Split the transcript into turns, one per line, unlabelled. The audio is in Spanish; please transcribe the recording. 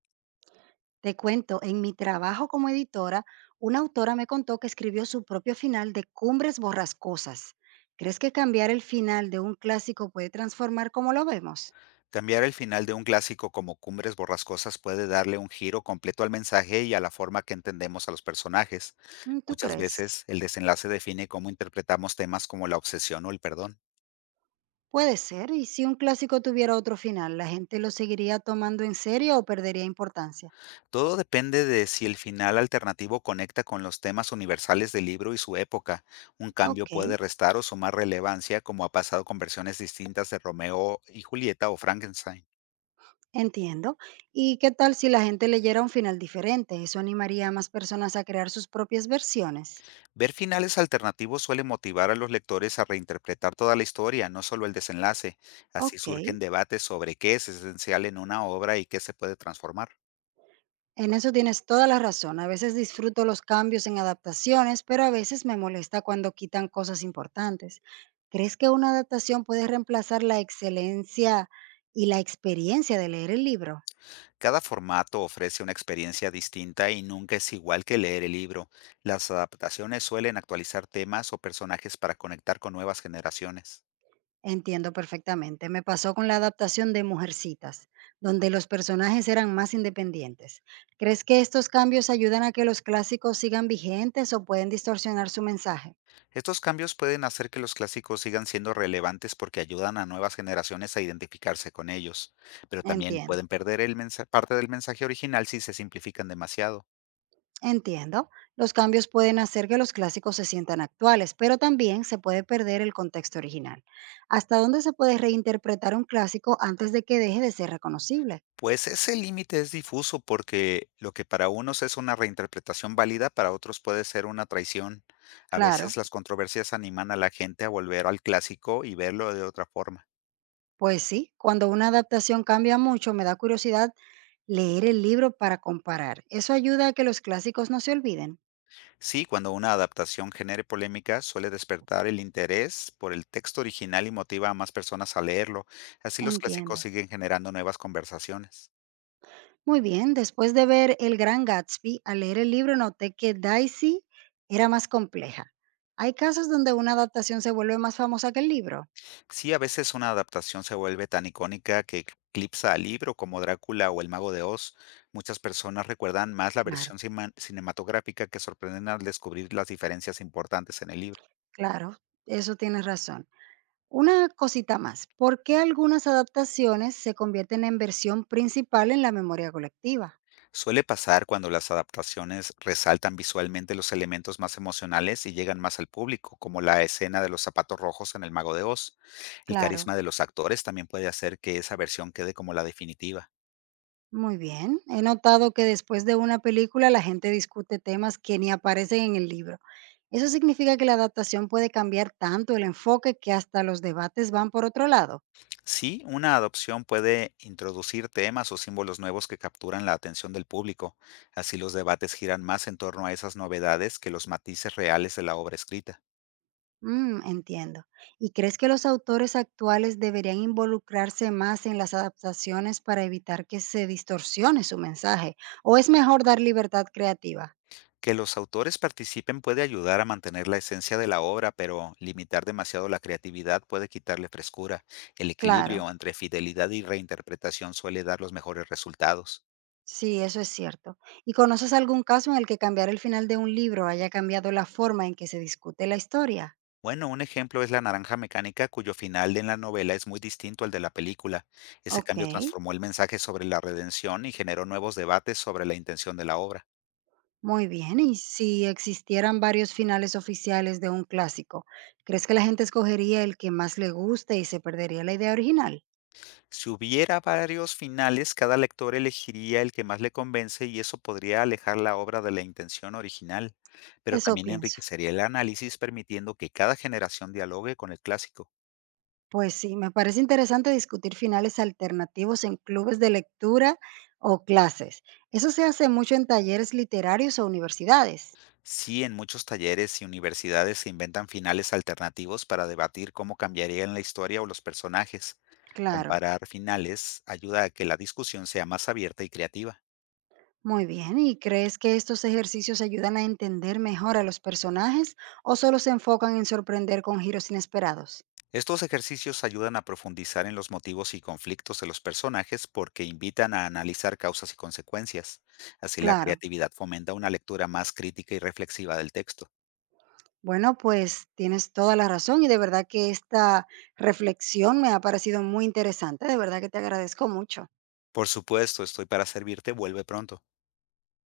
Te cuento, en mi trabajo como editora, una autora me contó que escribió su propio final de Cumbres Borrascosas. ¿Crees que cambiar el final de un clásico puede transformar como lo vemos?
Cambiar el final de un clásico como Cumbres Borrascosas puede darle un giro completo al mensaje y a la forma que entendemos a los personajes.
Mm, ¿tú
Muchas
crees?
veces el desenlace define cómo interpretamos temas como la obsesión o el perdón.
Puede ser, y si un clásico tuviera otro final, ¿la gente lo seguiría tomando en serio o perdería importancia?
Todo depende de si el final alternativo conecta con los temas universales del libro y su época. Un cambio
Ok,
puede restar o sumar relevancia como ha pasado con versiones distintas de Romeo y Julieta o Frankenstein.
entiendo. ¿Y qué tal si la gente leyera un final diferente? ¿Eso animaría a más personas a crear sus propias versiones?
Ver finales alternativos suele motivar a los lectores a reinterpretar toda la historia, no solo el desenlace. Así
Ok,
surgen debates sobre qué es esencial en una obra y qué se puede transformar.
en eso tienes toda la razón. A veces disfruto los cambios en adaptaciones, pero a veces me molesta cuando quitan cosas importantes. ¿Crees que una adaptación puede reemplazar la excelencia y la experiencia de leer el libro?
Cada formato ofrece una experiencia distinta y nunca es igual que leer el libro. Las adaptaciones suelen actualizar temas o personajes para conectar con nuevas generaciones.
Entiendo perfectamente. Me pasó con la adaptación de Mujercitas, donde los personajes eran más independientes. ¿Crees que estos cambios ayudan a que los clásicos sigan vigentes o pueden distorsionar su mensaje?
Estos cambios pueden hacer que los clásicos sigan siendo relevantes porque ayudan a nuevas generaciones a identificarse con ellos, pero también
Entiendo.
pueden perder el parte del mensaje original si se simplifican demasiado.
Entiendo. Los cambios pueden hacer que los clásicos se sientan actuales, pero también se puede perder el contexto original. ¿Hasta dónde se puede reinterpretar un clásico antes de que deje de ser reconocible?
Pues ese límite es difuso porque lo que para unos es una reinterpretación válida, para otros puede ser una traición. A
Claro,
veces las controversias animan a la gente a volver al clásico y verlo de otra forma.
pues sí, cuando una adaptación cambia mucho, me da curiosidad leer el libro para comparar. Eso ayuda a que los clásicos no se olviden.
Sí, cuando una adaptación genere polémica, suele despertar el interés por el texto original y motiva a más personas a leerlo. Así los clásicos
Entiendo.
siguen generando nuevas conversaciones.
Muy bien, después de ver El Gran Gatsby, al leer el libro noté que Daisy era más compleja. ¿Hay casos donde una adaptación se vuelve más famosa que el libro?
Sí, a veces una adaptación se vuelve tan icónica que eclipsa al libro, como Drácula o El Mago de Oz. Muchas personas recuerdan más la
Claro,
versión cinematográfica, que sorprenden al descubrir las diferencias importantes en el libro.
claro, eso tienes razón. Una cosita más, ¿por qué algunas adaptaciones se convierten en versión principal en la memoria colectiva?
Suele pasar cuando las adaptaciones resaltan visualmente los elementos más emocionales y llegan más al público, como la escena de los zapatos rojos en El Mago de Oz. El
Claro,
carisma de los actores también puede hacer que esa versión quede como la definitiva.
muy bien. He notado que después de una película la gente discute temas que ni aparecen en el libro. Eso significa que la adaptación puede cambiar tanto el enfoque que hasta los debates van por otro lado.
Sí, una adopción puede introducir temas o símbolos nuevos que capturan la atención del público. Así los debates giran más en torno a esas novedades que los matices reales de la obra escrita.
Mm, entiendo. ¿Y crees que los autores actuales deberían involucrarse más en las adaptaciones para evitar que se distorsione su mensaje? ¿O es mejor dar libertad creativa?
Que los autores participen puede ayudar a mantener la esencia de la obra, pero limitar demasiado la creatividad puede quitarle frescura. El
Claro,
equilibrio entre fidelidad y reinterpretación suele dar los mejores resultados.
sí, eso es cierto. ¿Y conoces algún caso en el que cambiar el final de un libro haya cambiado la forma en que se discute la historia?
Bueno, un ejemplo es La Naranja Mecánica, cuyo final en la novela es muy distinto al de la película. Ese
Ok,
cambio transformó el mensaje sobre la redención y generó nuevos debates sobre la intención de la obra.
muy bien. ¿Y si existieran varios finales oficiales de un clásico, crees que la gente escogería el que más le guste y se perdería la idea original?
Si hubiera varios finales, cada lector elegiría el que más le convence y eso podría alejar la obra de la intención original, pero
Eso
también
pienso.
enriquecería el análisis, permitiendo que cada generación dialogue con el clásico.
Pues sí, me parece interesante discutir finales alternativos en clubes de lectura o clases. Eso se hace mucho en talleres literarios o universidades.
Sí, en muchos talleres y universidades se inventan finales alternativos para debatir cómo cambiarían la historia o los personajes.
Claro,
Comparar finales ayuda a que la discusión sea más abierta y creativa.
muy bien. ¿Y crees que estos ejercicios ayudan a entender mejor a los personajes o solo se enfocan en sorprender con giros inesperados?
Estos ejercicios ayudan a profundizar en los motivos y conflictos de los personajes porque invitan a analizar causas y consecuencias. Así la
Claro.
creatividad fomenta una lectura más crítica y reflexiva del texto.
Bueno, pues tienes toda la razón y de verdad que esta reflexión me ha parecido muy interesante. De verdad que te agradezco mucho.
Por supuesto, estoy para servirte, vuelve pronto.